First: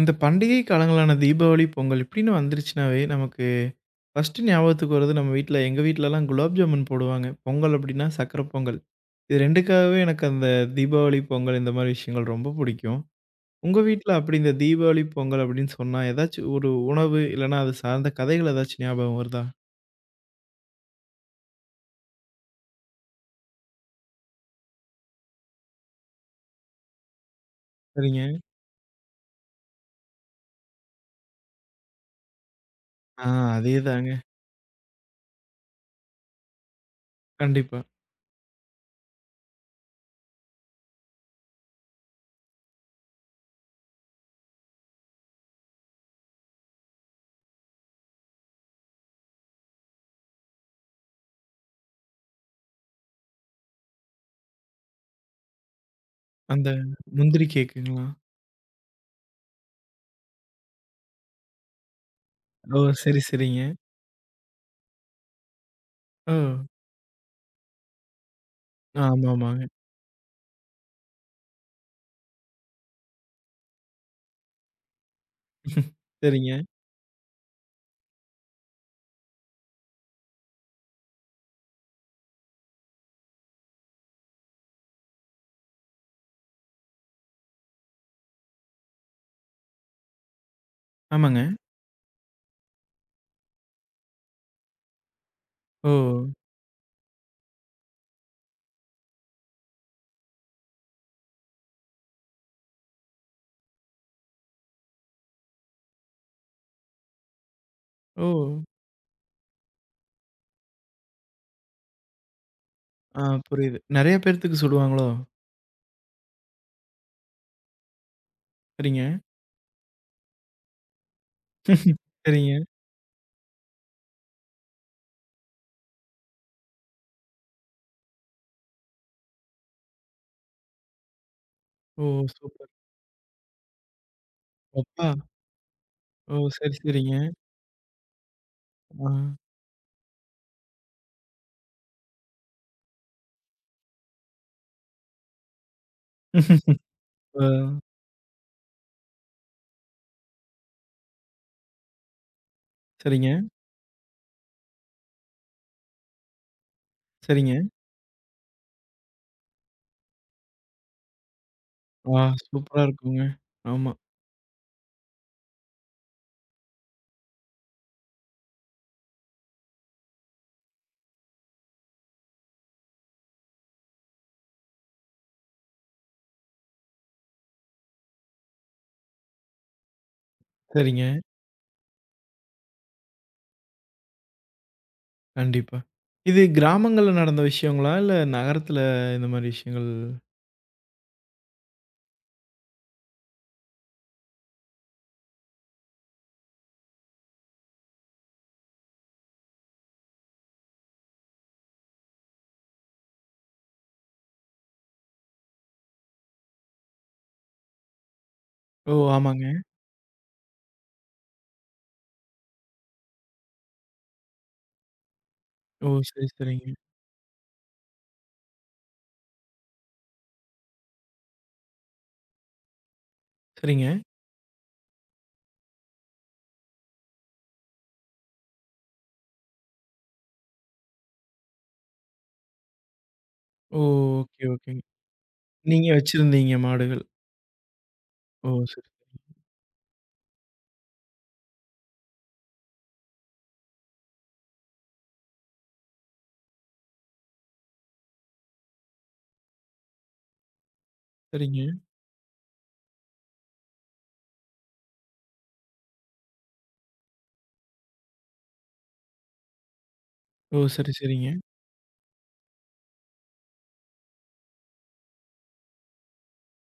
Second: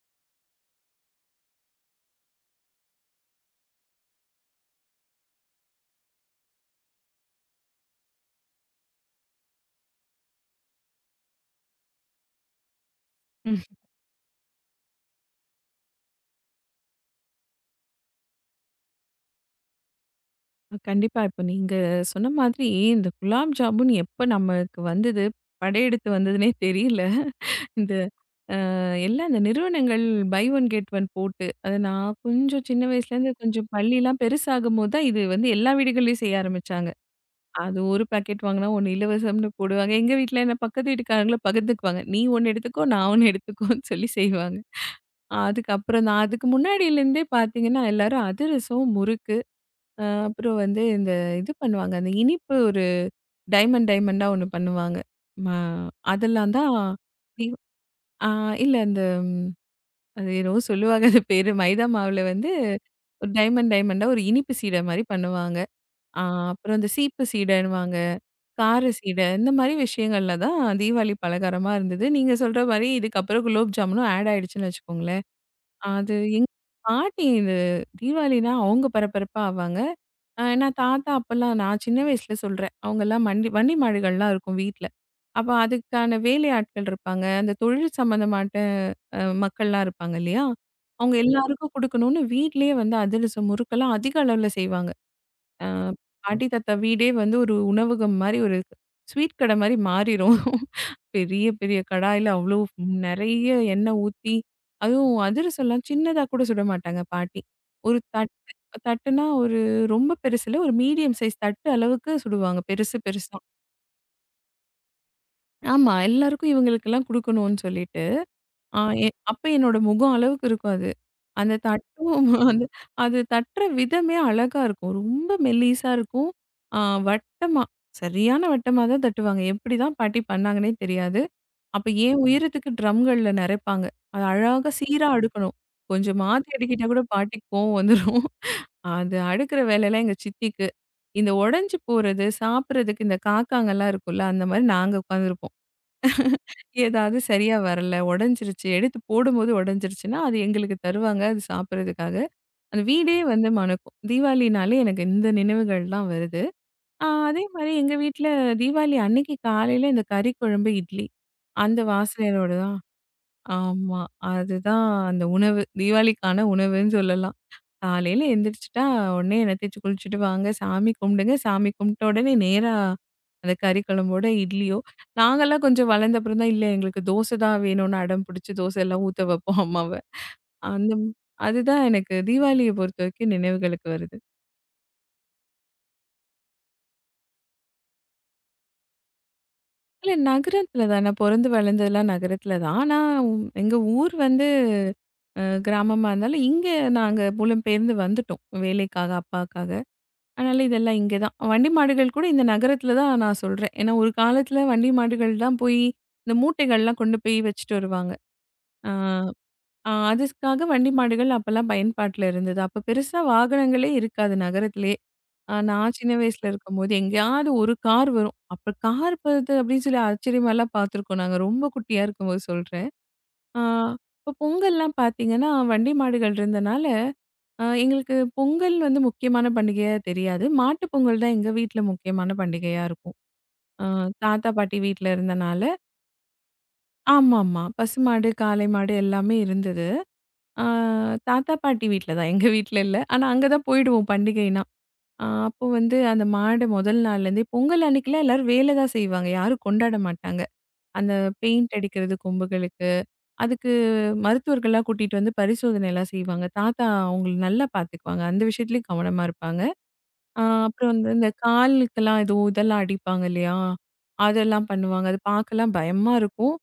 இந்த பண்டிகை காலங்களான தீபாவளி, பொங்கல் இப்படின்னு வந்துருச்சுனாவே, நமக்கு ஃபர்ஸ்ட்டு ஞாபகத்துக்கு வரது நம்ம வீட்ல எங்க வீட்லலாம் குலாப் ஜாமுன் போடுவாங்க. பொங்கல் அப்படின்னா சர்க்கரை பொங்கல். இது 2க்காகவே எனக்கு அந்த தீபாவளி, பொங்கல் இந்த மாரி விஷயங்கள் ரொம்ப பிடிக்கும். ம். உங்க வீட்ல அப்படி இந்த தீபாவளி, பொங்கல் அப்படின்னு சொன்னா ஏதாச்சும் ஒரு உணவு இல்லன்னா அது சார்ந்த கதைகள் ஏதாச்சும் ஞாபகம் வருதா? கண்டிப்பா. இப்ப நீங்க சொன்ன மாதிரி, இந்த குலாப் ஜாமுன் எப்ப நமக்கு வந்தது, படையெடுத்து வந்ததுன்னே தெரியல. இந்த சரிங்க. எல்லாம் இந்த நிறுவனங்கள் பை ஒன் கெட் ஒன் போட்டு, அது நான் கொஞ்சம் சின்ன ஆ வயசுலேருந்து கொஞ்சம் அதேதாங்க. பள்ளிலாம் பெருசாகும்போது தான், இது வந்து எல்லா வீடுகள்லயும் செய்ய ஆரம்பிச்சாங்க. அது கண்டிப்பா. ஒரு பாக்கெட் வாங்குனா, 1 இலவசம்னு போடுவாங்க. எங்க வீட்ல என்ன பக்கத்து வீட்டுக்காரங்களும் பகிர்ந்துக்குவாங்க. "நீ 1 எடுத்துக்கோ, நான் 1 எடுத்துக்கோன்னு" சொல்லி செய்வாங்க. அதுக்கப்புறம் தான், அதுக்கு முன்னாடிலேருந்தே பார்த்தீங்கன்னா, எல்லாரும் அதிரசம், முறுக்கு, அப்புறம் வந்து இந்த இது பண்ணுவாங்க. அந்த இனிப்பு ஒரு டைமண்ட் டைமண்டா ஒண்ணு பண்ணுவாங்க. ம அதெல்லாம் அந்த தான். இ முந்திரி கேக்குங்களா? ஆ இல்ல அந்த ம், அது என்னவோ சொல்லுவாங்க அது பேரு. மைதா மாவுல வந்து ஓ! சரி, ஒரு சரிங்க. டைமண்ட் டைமண்டா ஒரு இனிப்பு சீடை மாரி பண்ணுவாங்க. ஆ ஓ! அப்புறம் இந்த சீப்பு சீடைன்னுவாங்க, கார சீடை, இந்த ஆமாமாங்க. மாரி விஷயங்கள்ல தான் தீபாவளி பலகாரமா இருந்தது. நீங்க சொல்ற மாரி இதுக்கப்புறம் குலோப் ஜாமுனும் ஆட் ஆயிடுச்சுன்னு வச்சுக்கோங்களேன். அது எங்க சரிங்க. பாட்டி, இது தீபாவளினா அவங்க பரபரப்பா ஆவாங்க. ஏன்னா தாத்தா அப்பல்லாம், நான் சின்ன வயசுல சொல்றேன், அவங்கலாம் மண்டி வண்டி மாடுகள்லாம் இருக்கும் வீட்ல. அப்ப அதுக்கான வேலையாட்கள் இருப்பாங்க. அந்த தொழில் சம்மந்தமாட்ட மக்கள்லாம் இருப்பாங்க இல்லையா? அவங்க ஆமாங்க. எல்லாருக்கும் குடுக்கணும்னு வீட்லயே வந்து அதிரசம், முறுக்கெல்லாம் அதிக அளவுல செய்வாங்க. அ ஓ! பாட்டி, தாத்தா வீடே வந்து ஒரு உணவகம் மாரி, ஒரு ஸ்வீட் கடை மாரி மாறிரும். பெரிய, பெரிய கடாயில அவ்ளோ நெறைய எண்ணெய் ஊத்தி, அதுவும் அதிரசம்லாம் சின்னதா கூட சுட மாட்டாங்க பாட்டி. ஒரு தட்டு, ஓ! தட்டுனா ஒரு ரொம்ப பெருசு இல்ல, ஒரு மீடியம் சைஸ் தட்டு அளவுக்கு சுடுவாங்க. பெருசு ஆ பெருசா. புரியுது. நெறைய பேர்த்துக்கு சுடுவாங்களோ? ஆமா. எல்லாருக்கும் இவங்களுக்கெல்லாம் குடுக்கணும்னு சொல்லிட்டு. ஆ சரிங்க. எ அப்ப என்னோட முகம் அளவுக்கு இருக்கும் அது. அந்த தட்டும் சரிங்க. அந்த அது தட்டுற விதமே அழகா இருக்கும். ரொம்ப மெல்லிசா இருக்கும். ஆ வட்டமா, சரியான வட்டமா தான் தட்டுவாங்க. எப்படிதான் பாட்டி பண்ணாங்கன்னே தெரியாது. அப்ப ஓ! என் சூப்பர். உயரத்துக்கு ட்ரம்கள்ல நெறைப்பாங்க. அது அழகா அப்பா! சீரா அடுக்கணும். கொஞ்சம் ஓ! மாத்தி சரி, அடுக்கிட்டா கூட சரிங்க. பாட்டிக்கு கோவம் வந்துரும். ஆ. அது அடுக்குற வேலைலாம் எங்க சித்திக்கு. இந்த உடைஞ்சு போறது, சாப்பிடுறதுக்கு இந்த காக்காங்கலாம் இருக்கும்ல, அந்த மாரி நாங்க உட்காந்துருப்போம். ஏதாவது ஆ. சரியா வரல, உடைஞ்சிருச்சு. எடுத்து போடும்போது உடைஞ்சிருச்சுன்னா, அது எங்களுக்கு தருவாங்க. அது சாப்பிடுறதுக்காக. அந்த வீடே சரிங்க, வந்து மணக்கும். தீபாவளினாலே எனக்கு இந்த நினைவுகள்லாம் வருது. அதே சரிங்க. மாரி எங்க வீட்ல தீபாவளி அன்னைக்கு காலையில இந்த கறி குழம்பு, இட்லி. அந்த ஆ வாசனையோட தான். சூப்பரா இருக்குங்க. ஆமா. ஆமா. அதுதான் அந்த உணவு. தீபாவளிக்கான உணவுன்னு சொல்லலாம். காலையில எந்திரிச்சுட்டா உடனே என்ன தேய்ச்சி குளிச்சுட்டு வாங்க, சாமி கும்பிடுங்க. சாமி கும்பிட்ட உடனே நேரா அந்த கறி குழம்போட இட்லியோ. நாங்கலாம் கொஞ்சம் வளர்ந்த அப்புறம் தான், இல்ல எங்களுக்கு தோசை தான் வேணும்னு அடம் பிடிச்சு தோசை எல்லாம் ஊத்த வைப்போம் அம்மாவ. அந்த சரிங்க. ம்- அதுதான் எனக்கு தீபாவளிய பொறுத்தவரைக்கும் நினைவுகளுக்கு வருது. கண்டிப்பா. இது கிராமங்கள்ல நடந்த விஷயங்களா? இல்ல நகரத்துல இந்த மாரி விஷயங்கள்? இல்ல, நகரத்துல தான் நான் பொறந்து வளர்ந்ததெல்லாம் நகரத்துல தான். ஆனா எங்க ஊர் வந்து கிராமமா இருந்தாலும், இங்க நாங்க புலம்பெயர்ந்து வந்துட்டோம் வேலைக்காக, அப்பாக்காக. அதனால இதெல்லாம் இங்கே தான். வண்டி மாடுகள் கூட இந்த நகரத்தில தான், நான் சொல்றேன். ஏன்னா ஒரு காலத்தில வண்டி மாடுகள் தான் போய் இந்த மூட்டைகள்லாம் கொண்டு போய் வச்சுட்டு வருவாங்க. ஆ ஓ! ஆமாங்க. அதுக்காக வண்டி மாடுகள் அப்பலாம் பயன்பாட்டில இருந்தது. அப்போ பெருசா வாகனங்களே இருக்காது நகரத்திலேயே. ஓ! நான் சின்ன சரி, வயசுல சரிங்க. இருக்கும்போது எங்கேயாவது ஒரு கார் வரும். அப்போ கார் வருது அப்படின்னு சொல்லி ஆச்சரியமாலாம் பார்த்துருக்கோம். நாங்க ரொம்ப குட்டியா இருக்கும்போது சொல்றேன். ஆ சரிங்க. இப்போ பொங்கல்லாம் பார்த்தீங்கன்னா, வண்டி மாடுகள் இருந்தனால ஆ எங்களுக்கு பொங்கல் வந்து முக்கியமான பண்டிகையா தெரியாது. மாட்டு பொங்கல் தான் எங்க வீட்ல முக்கியமான பண்டிகையா இருக்கும். ஓ! அ ஓகே, தாத்தா, பாட்டி ஓகேங்க. வீட்ல இருந்தனால. நீங்க வச்சிருந்தீங்க மாடுகள். ஆமாமா. பசுமாடு, ஓ! காளை சரி, மாடு எல்லாமே இருந்தது. ஆ தாத்தா, பாட்டி வீட்ல தான். எங்க வீட்ல இல்ல. ஆனா அங்க தான் போயிடுவோம் பண்டிகைன்னா. அப்போ வந்து அந்த மாடு முதல் நாள்லேருந்தே பொங்கல் அன்னைக்குலாம் எல்லாரும் வேலை தான் செய்வாங்க. யாரும் கொண்டாட மாட்டாங்க. அந்த சரிங்க. பெயிண்ட் அடிக்கிறது கொம்புகளுக்கு, அதுக்கு மருத்துவர்கள்லாம் கூட்டிட்டு வந்து பரிசோதனைலாம் செய்வாங்க. தாத்தா அவங்கள நல்லா பார்த்துக்குவாங்க. அந்த விஷயத்துலயும் கவனமா இருப்பாங்க. ஆ ஓ! அப்புறம் சரி, வந்து சரிங்க. இந்த காலுக்கெல்லாம் ஏதோ இதெல்லாம் அடிப்பாங்க இல்லையா? அதெல்லாம் பண்ணுவாங்க. அது பார்க்கலாம் பயமா இருக்கும்.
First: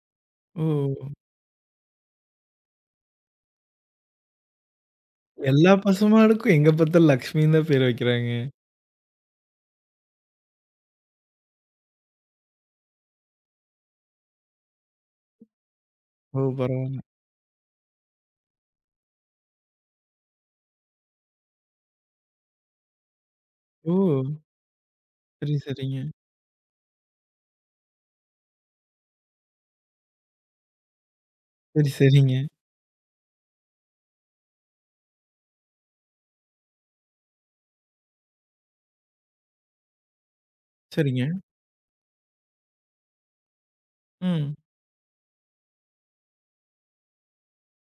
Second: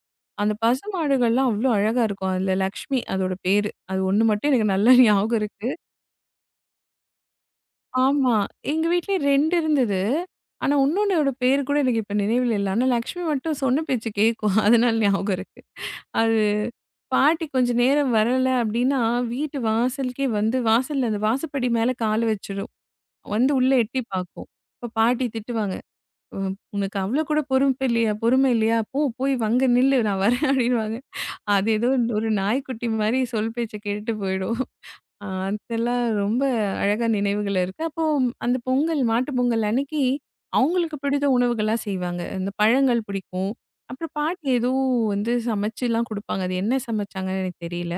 அந்த ஓ! பசுமாடுகள்லாம் அவ்ளோ அழகா இருக்கும். அதுல லக்ஷ்மி அதோட பேரு. அது ஒண்ணு மட்டும் எனக்கு நல்லா ஞாபகம் இருக்கு. எல்லா பசுமாடுக்கும் எங்க பாத்தாலும் லக்ஷ்மின்னு தான் பேர் வைக்கிறாங்க. ஆமா. எங்க வீட்லயே 2 இருந்தது. ஆனா, இன்னொன்னோட பேரு கூட எனக்கு இப்ப நினைவில் இல்ல. ஆனா, லக்ஷ்மி மட்டும் சொன்ன பேச்சு கேட்கும். அதனால ஞாபகம் இருக்கு. அது ஓ! பரவால்ல. பாட்டி கொஞ்ச நேரம் வரல அப்டின்னா, வீட்டு வாசலுக்கே வந்து வாசல்ல அந்த வாசப்படி மேல கால வச்சிரும். வந்து உள்ள ஓ! எட்டி பார்க்கும். அப்ப பாட்டி சரி, திட்டுவாங்க. சரிங்க. "ம், உனக்கு அவ்வளோ கூட பொறுப்பு இல்லையா? பொறுமை இல்லையா? போ, போய் அங்க நில்லு, நான் வரேன்" அப்படின்னுவாங்க. அது ஏதோ சரி, ஒரு சரிங்க. நாய்க்குட்டி மாரி சொல் பேச்ச கேட்டுட்டு போயிடும். அ அதெல்லாம் ரொம்ப அழகா நினைவுகள் இருக்கு. அப்போ அந்த பொங்கல், மாட்டு பொங்கல் அன்னைக்கு அவங்களுக்கு சரிங்க. பிடித்த உணவுகளா செய்வாங்க. இந்த பழங்கள் பிடிக்கும். அப்புறம் பாட்டி ம். ஏதோ வந்து சமைச்சுலாம் குடுப்பாங்க. அது என்ன சமைச்சாங்கன்னு எனக்கு தெரியல.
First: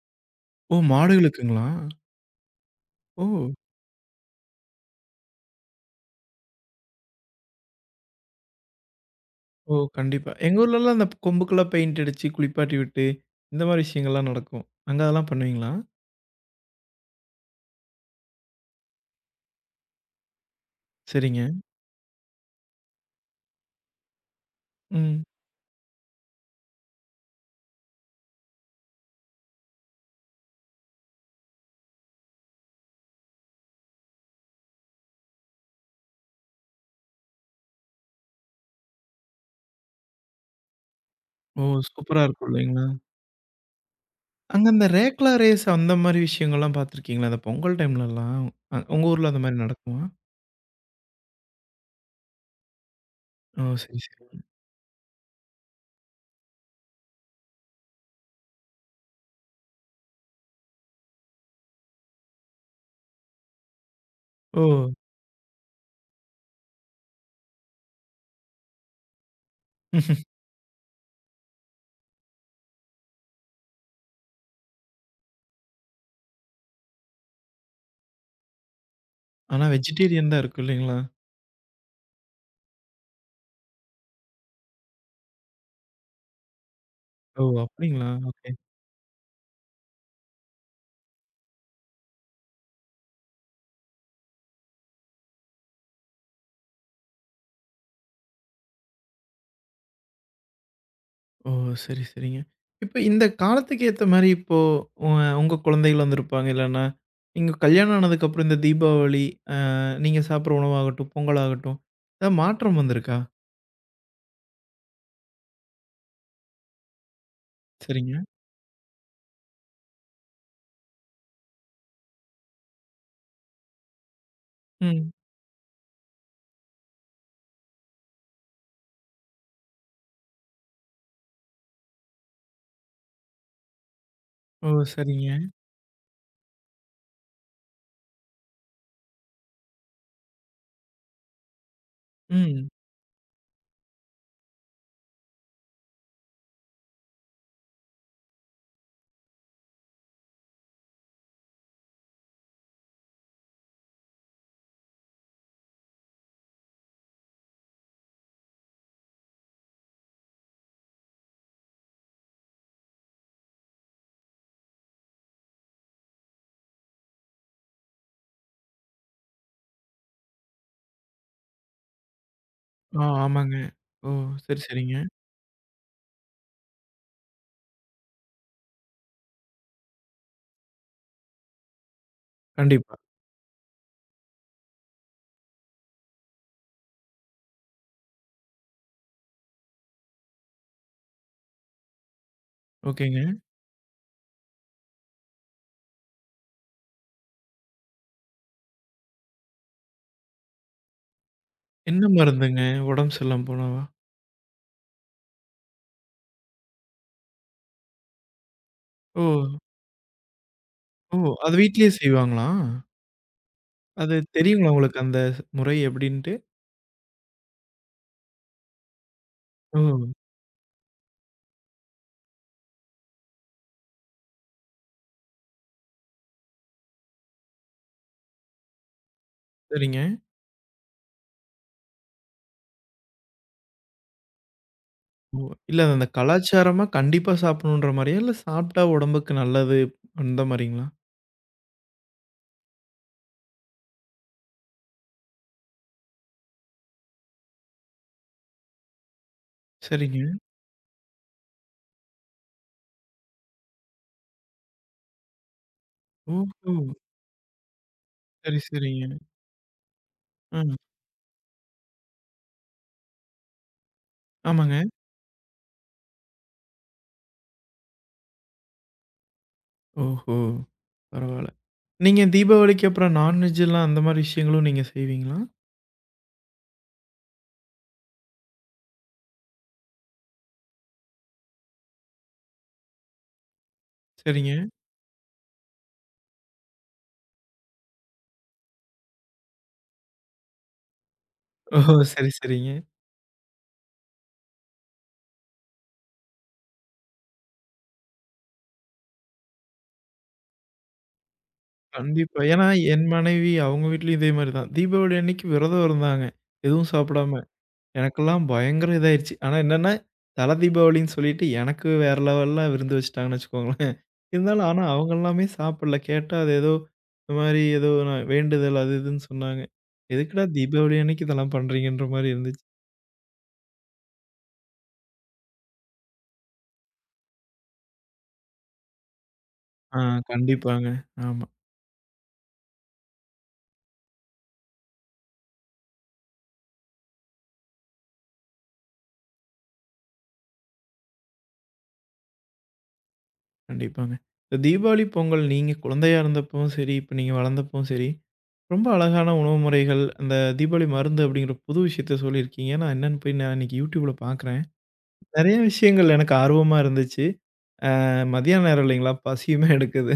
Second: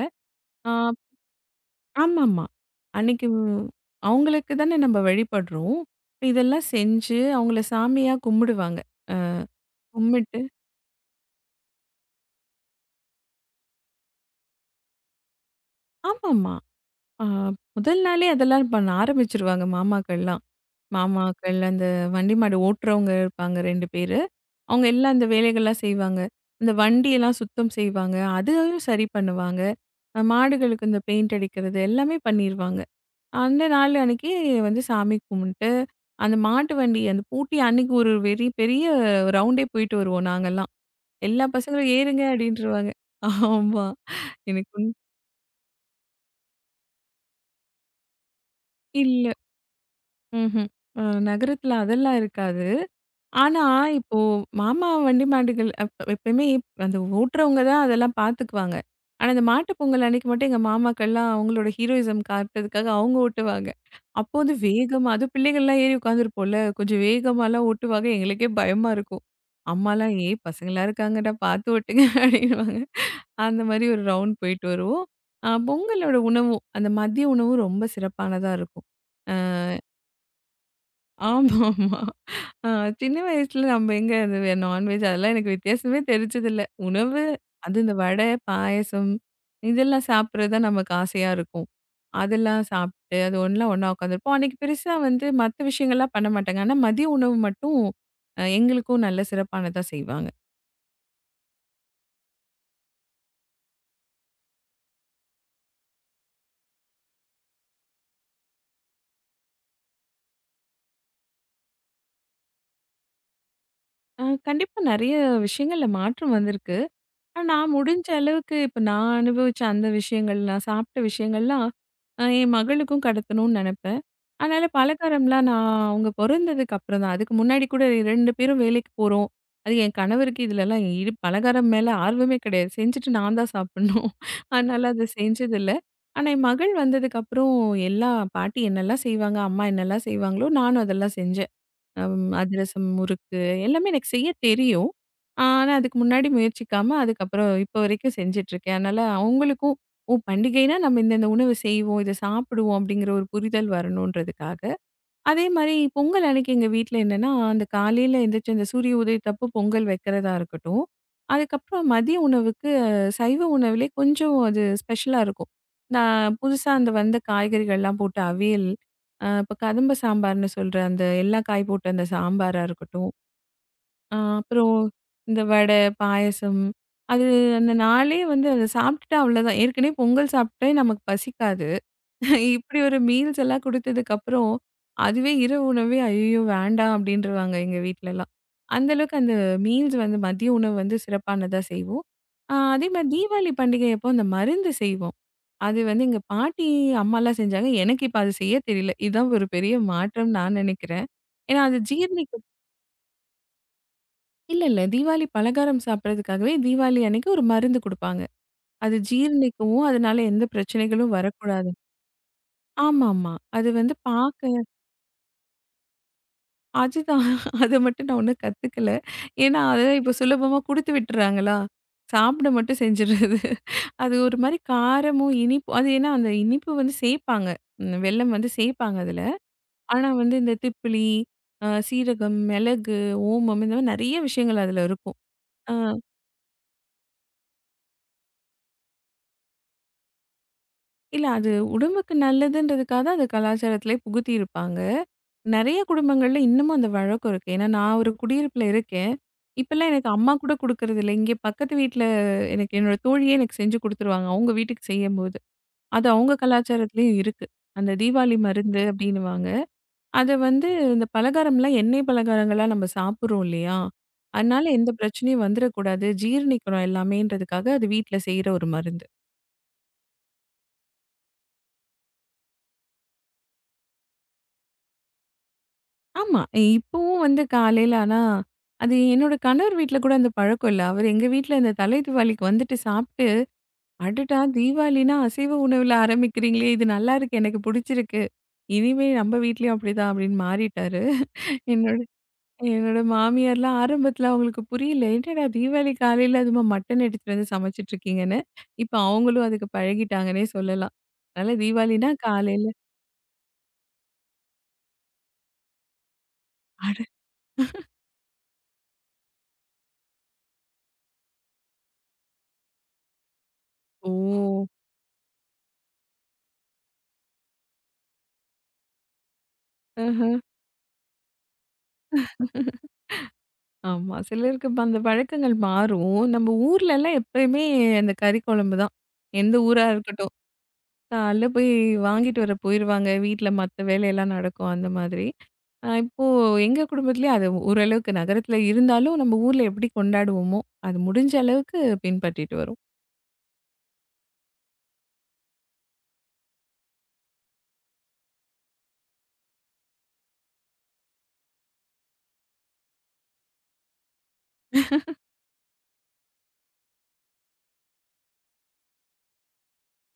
ஆ ஓ! மாடுகளுக்குங்களா? ஆமாமா. ஓ! அன்னைக்கு அவங்களுக்கு தானே நம்ம வழிபடுறோம். இப்ப இதெல்லாம் செஞ்சு அவங்கள சாமியா கும்பிடுவாங்க. அ ஓ! கண்டிப்பா. கும்பிட்டு. எங்க ஊர்லலாம் அந்த கொம்புக்கெல்லாம் பெயிண்ட் அடிச்சு, குளிப்பாட்டி விட்டு, இந்த மாரி விஷயங்கள்லாம் நடக்கும். அங்க அதெல்லாம் பண்ணுவீங்களா? ஆமாமா. ஆ முதல் நாளே அதெல்லாம் பண்ண ஆரம்பிச்சுருவாங்க மாமாக்கள்லாம். சரிங்க. மாமாக்கள், அந்த வண்டி மாடு ஓட்டுறவங்க இருப்பாங்க 2 பேரு. அவங்க எல்லாம் ம். அந்த வேலைகள்லாம் செய்வாங்க. இந்த வண்டியெல்லாம் சுத்தம் செய்வாங்க. அதையும் சரி பண்ணுவாங்க. மாடுகளுக்கு இந்த பெயிண்ட் அடிக்கிறது எல்லாமே பண்ணிருவாங்க. அந்த நாள் அன்னைக்கு வந்து சாமி கும்பிட்டு, அந்த மாட்டு வண்டி அந்த பூட்டி அன்னைக்கு ஒரு வெறி பெரிய ரவுண்டே போயிட்டு வருவோம் நாங்கலாம். எல்லா ஓ! பசங்களும் ஏறுங்க சூப்பரா இருக்கும் இல்லைங்களா? அப்படின்ருவாங்க. ஆமா. அங்க எனக்கு அந்த உண் ரேக்ளா ரேஸ் அந்த மாரி விஷயங்கள்லாம் பாத்துருக்கீங்களா? அந்த பொங்கல் டைம்லலாம். உங்க ஊர்ல இல்ல. அந்த மாரி நடக்குமா? ம்ஹ்ம். அ நகரத்துல அதெல்லாம் இருக்காது. ஓ! ஆனா, சரி, இப்போ சரி. மாமா வண்டி மாடுகள் எப்பயுமே அந்த ஓட்டுறவங்க தான் அதெல்லாம் பார்த்துக்குவாங்க. ஆனா, இந்த மாட்டு பொங்கல் அன்னைக்கு மட்டும் எங்க மாமாக்கள்லாம் அவங்களோட ஹீரோயிசம் காட்டுறதுக்காக அவங்க ஓட்டுவாங்க. அப்போ வந்து ஓ! வேகமா, அதுவும் பிள்ளைகள்லாம் ஏறி உட்காந்துருப்போம்ல, கொஞ்சம் வேகமாலாம் ஓட்டுவாங்க. எங்களுக்கே பயமா இருக்கும். அம்மாலாம் "ஏய் பசங்களா இருக்காங்கடா, பார்த்து ஓட்டுங்க" அப்படின்னுவாங்க. அந்த மாதிரி ஒரு ரவுண்ட் போயிட்டு வருவோம். அ பொங்கலோட உணவும், அந்த மதிய உணவும் ரொம்ப சிறப்பானதா இருக்கும். அ ஆனா வெஜிடேரியன் தான் இருக்கும் இல்லைங்களா? ஆமாமா. ஆ சின்ன வயசுல நம்ம எங்க அது நான்வெஜ் அதெல்லாம் எனக்கு வித்தியாசமே தெரிஞ்சதில்ல. உணவு ஓ! அது இந்த அப்டிங்களா? வடை, ஓகே. பாயாசம், இதெல்லாம் சாப்பிடுறது தான் நமக்கு ஆசையா இருக்கும். அதெல்லாம் சாப்பிட்டு அது ஒண்ணா ஒண்ணா உட்காந்துருப்போம். அன்னைக்கு பெருசா வந்து மத்த விஷயங்கள்லாம் பண்ண மாட்டாங்க. ஆனா மதிய உணவு மட்டும் அ எங்களுக்கும் நல்ல சிறப்பானதா செய்வாங்க. ஓ! சரி, சரிங்க. இப்ப இந்த காலத்துக்கு ஏத்த மாரி இப்போ உ உங்க குழந்தைகள் வந்திருப்பாங்க. இல்லன்னா, நீங்க கல்யாணம் ஆனதுக்கப்புறம் இந்த தீபாவளி, அ நீங்க சாப்பிடுற உணவாகட்டும், பொங்கல் ஆகட்டும், ஏதாவது மாற்றம் வந்திருக்கா? அ கண்டிப்பா நெறைய விஷயங்கள்ல மாற்றம் வந்திருக்கு. ஆனா, நான் முடிஞ்ச சரிங்க. அளவுக்கு இப்ப நான் அனுபவிச்ச அந்த விஷயங்கள், நான் சாப்பிட்ட விஷயங்கள்லாம் அ என் மகளுக்கும் கடத்தணும்னு நெனப்பேன். அதனால ம். பலகாரம்லாம் நான் அவங்க பொறந்ததுக்கு அப்புறம் தான். அதுக்கு முன்னாடி கூட 2 பேரும் வேலைக்கு போறோம். அது என் கணவருக்கு இதுலலாம் ஈடு, பலகாரம் மேல ஆர்வமே கிடையாது. செஞ்சுட்டு நான் தான் சாப்பிடணும். ஓ! அதனால அத சரிங்க. செஞ்சதில்ல. ஆனா, என் மகள் வந்ததுக்கப்புறம் எல்லா பாட்டி என்னெல்லாம் செய்வாங்க, அம்மா என்னெல்லாம் செய்வாங்களோ, நானும் அதெல்லாம் செஞ்சேன். ம். அதிரசம், முறுக்கு, எல்லாமே எனக்கு செய்ய தெரியும். ஆனா, அதுக்கு முன்னாடி முயற்சிக்காம, அதுக்கப்புறம் இப்போ வரைக்கும் செஞ்சுட்டுருக்கேன். அதனால அவங்களுக்கும், ஓ, பண்டிகைன்னா நம்ம இந்த இந்த உணவு செய்வோம், இத சாப்பிடுவோம் அப்படிங்கிற ஒரு புரிதல் வரணுன்றதுக்காக. அதே மாரி பொங்கல் அன்னைக்கு எங்க வீட்ல என்னன்னா, அந்த காலையில எந்திரிச்சு அந்த சூரிய உதயத்தப்போ பொங்கல் வைக்கிறதா இருக்கட்டும். அதுக்கப்புறம் மதிய உணவுக்கு சைவ உணவுலே கொஞ்சம் அது ஸ்பெஷலா இருக்கும். நான் புதுசா அந்த வந்த காய்கறிகள்லாம் போட்டு அவியல், அ இப்ப கதம்ப சாம்பார்ன்னு சொல்ற அந்த எல்லா காய் போட்டு அந்த சாம்பாரா இருக்கட்டும். ஆமாங்க. ஓ! அ சரி, அப்புறம் சரிங்க. இந்த வடை, பாயாசம், அது அந்த நாளே வந்து அத சாப்பிட்டுட்டா அவ்வளோதான். ஏற்கனவே பொங்கல் சாப்பிட்டே நமக்கு பசிக்காது. இப்படி கண்டிப்பா. ஒரு மீல்ஸ் எல்லாம் குடுத்ததுக்கப்புறம், அதுவே இரவு உணவே "ஐயய்யோ! வேண்டாம்" அப்படின்ருவாங்க எங்க வீட்லலாம். அந்த அளவுக்கு அந்த மீல்ஸ் வந்து மதிய உணவு வந்து சிறப்பானதா செய்வோம். அ அதே மாரி ஓகேங்க. தீபாவளி பண்டிகை அப்போ அந்த மருந்து செய்வோம். அது வந்து எங்க பாட்டி, அம்மாலாம் செஞ்சாங்க. எனக்கு இப்ப அது செய்ய தெரியல. இதுதான் ஒரு பெரிய மாற்றம் நான் நினைக்கிறேன். ஏன்னா அது என்ன ஜீரணிக்கும். மருந்துங்க? உடம்பு சரியில்லாம போனவா? இல்ல, இல்ல. தீபாவளி பலகாரம் சாப்பிடுறதுக்காகவே தீபாவளி அன்னைக்கு ஒரு மருந்து குடுப்பாங்க. அது ஓ! ஜீரணிக்கவும், அதனால எந்த பிரச்சனைகளும் ஓ! அது வரக்கூடாது. வீட்லயே செய்வாங்களா? ஆமாமா. அது வந்து அது பாக்க தெரியுங்களா உங்களுக்கு அந்த முறை எப்டின்ட்டு? அதுதான். அத மட்டும் நான் ஒண்ணும் கத்துக்கல. ஏன்னா, ஓ! அதெல்லாம் இப்போ சுலபமா குடுத்து விட்டுறாங்களா, சாப்பிட மட்டும் செஞ்சுடுறது. அது ஒரு மாரி காரமும், இனிப்பும், அது ஏன்னா அந்த இனிப்பு வந்து சேப்பாங்க. ம், வெல்லம் வந்து சேப்பாங்க அதுல. சரிங்க. ஆனா வந்து இந்த திப்பிலி, அ சீரகம், மிளகு, ஓமம், இந்த மாரி நெறைய விஷயங்கள் அதுல இருக்கும். ஓ! அ. இல்ல அது அந்த கலாச்சாரமா கண்டிப்பா சாப்பிடணுன்ற மாரியா? இல்ல சாப்பிட்டா உடம்புக்கு நல்லது அந்த மாரிங்களா? இல்ல, அது உடம்புக்கு நல்லதுன்றதுக்காக தான் அது கலாச்சாரத்திலே புகுத்தியிருப்பாங்க. நெறைய குடும்பங்கள்ல இன்னமும் அந்த வழக்கம் இருக்கு. ஏன்னா நான் ஒரு குடியிருப்புல இருக்கேன். இப்பலாம் எனக்கு சரிங்க. அம்மா கூட குடுக்குறதில்ல. இங்கே பக்கத்து வீட்ல எனக்கு என்னோட தோழியே எனக்கு செஞ்சு குடுத்துருவாங்க. அவங்க வீட்டுக்கு செய்யும்போது. அது அவங்க ஓஹோ! கலாச்சாரத்திலயும் இருக்கு. அந்த தீபாவளி சரி, மருந்து சரிங்க. அப்டின்னுவாங்க. அத வந்து ம். இந்த பலகாரம்லாம் எண்ணெய் பலகாரங்களா நம்ம சாப்பிடுறோம் இல்லையா? அதனால ஆமாங்க. எந்த பிரச்சனையும் வந்துரக்கூடாது. ஜீரணிக்கணும் எல்லாமேன்றதுக்காக அது வீட்ல செய்ற ஒரு மருந்து. ஓஹோ! பரவால்ல. நீங்க தீபாவளிக்கு அப்புறம் நான்வெஜ்லாம் அந்த மாரி விஷயங்களும் நீங்க செய்வீங்களா? ஆமா. இப்பவும் வந்து காலையில, ஆனா, அது என்னோட கணவர் வீட்ல கூட அந்த பழக்கம் இல்ல. அவரு எங்க வீட்ல இந்த தலை தீபாவளிக்கு வந்துட்டு சாப்ட்டு, "அடடா! சரிங்க. தீபாவளின்னா அசைவ உணவுல ஆரம்பிக்கிறீங்களே! இது நல்லாருக்கு. எனக்கு புடிச்சிருக்கு. இனிமே நம்ம வீட்லயும் அப்படிதான்" அப்படின்னு மாறிட்டாரு. ஓஹோ! என்னோட சரி, சரிங்க. என்னோட மாமியார்லாம் ஆரம்பத்துல அவங்களுக்கு புரியல. "என்னடா தீபாவளி காலையில அதுமா மட்டன் எடுத்துட்டு வந்து சமைச்சுட்டு இருக்கீங்கன்னு." இப்ப அவங்களும் அதுக்கு பழகிட்டாங்கன்னே சொல்லலாம். அதனால தீபாவளின்னா கண்டிப்பா. ஏன்னா காலையில. என் மனைவி அவங்க வீட்லயும் இதே மாரி தான். தீபாவளி அன்னைக்கு விரதம் இருந்தாங்க. எதுவும் அட! சாப்பிடாம. எனக்கெல்லாம் பயங்கர இதாயிருச்சு. ஆனா என்னன்னா, தல தீபாவளின்னு சொல்லிட்டு எனக்கு வேற லெவல்ல விருந்து வச்சுட்டாங்கன்னு வச்சுக்கோங்களேன். ஓ! இருந்தாலும் ஆனா அவங்க எல்லாமே சாப்பிடல. கேட்டா அது ஏதோ இந்த மாரி ஏதோ நான் வேண்டுதல் அது இதுன்னு சொன்னாங்க. ஆஹ. எதுக்குடா தீபாவளி அன்னைக்கு இதெல்லாம் பண்றீங்கன்ற மாரி இருந்துச்சு. ஆமா. சிலருக்கு இப்ப அந்த பழக்கங்கள் மாறும். நம்ம ஊர்லலாம் எப்பயுமே அந்த கறி குழம்பு தான். எந்த ஊரா ஆ இருக்கட்டும். கண்டிப்பாங்க. ஆமா, காலைல போய் வாங்கிட்டு வர போயிருவாங்க. வீட்ல மத்த வேலையெல்லாம் நடக்கும் அந்த மாதிரி. அ இப்போ எங்க குடும்பத்திலயும் அது ஓரளவுக்கு நகரத்துல இருந்தாலும், நம்ம ஊர்ல எப்படி கொண்டாடுவோமோ, அது முடிஞ்ச அளவுக்கு பின்பற்றிட்டு வரோம். கண்டிப்பாங்க. இந்த தீபாவளி, பொங்கல் நீங்க குழந்தையா இருந்தப்பவும் சரி, இப்ப நீங்க வளர்ந்தப்பவும் சரி, ரொம்ப அழகான உணவு முறைகள், அந்த தீபாவளி மருந்து அப்படிங்கிற புது விஷயத்த சொல்லியிருக்கீங்க. நான் என்னன்னு போய் நான் இன்னைக்கு YouTubeல பார்க்குறேன். நெறைய விஷயங்கள் எனக்கு ஆர்வமா இருந்துச்சு. மதியான நேரம் இல்லைங்களா? பசியுமே எடுக்குது.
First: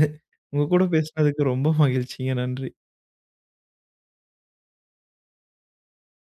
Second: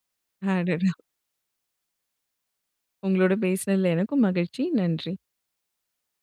உங்க கூட அடடா! பேசினதுக்கு ரொம்ப மகிழ்ச்சிங்க. நன்றி. உங்களோட பேசினதுல எனக்கும் மகிழ்ச்சி. நன்றி.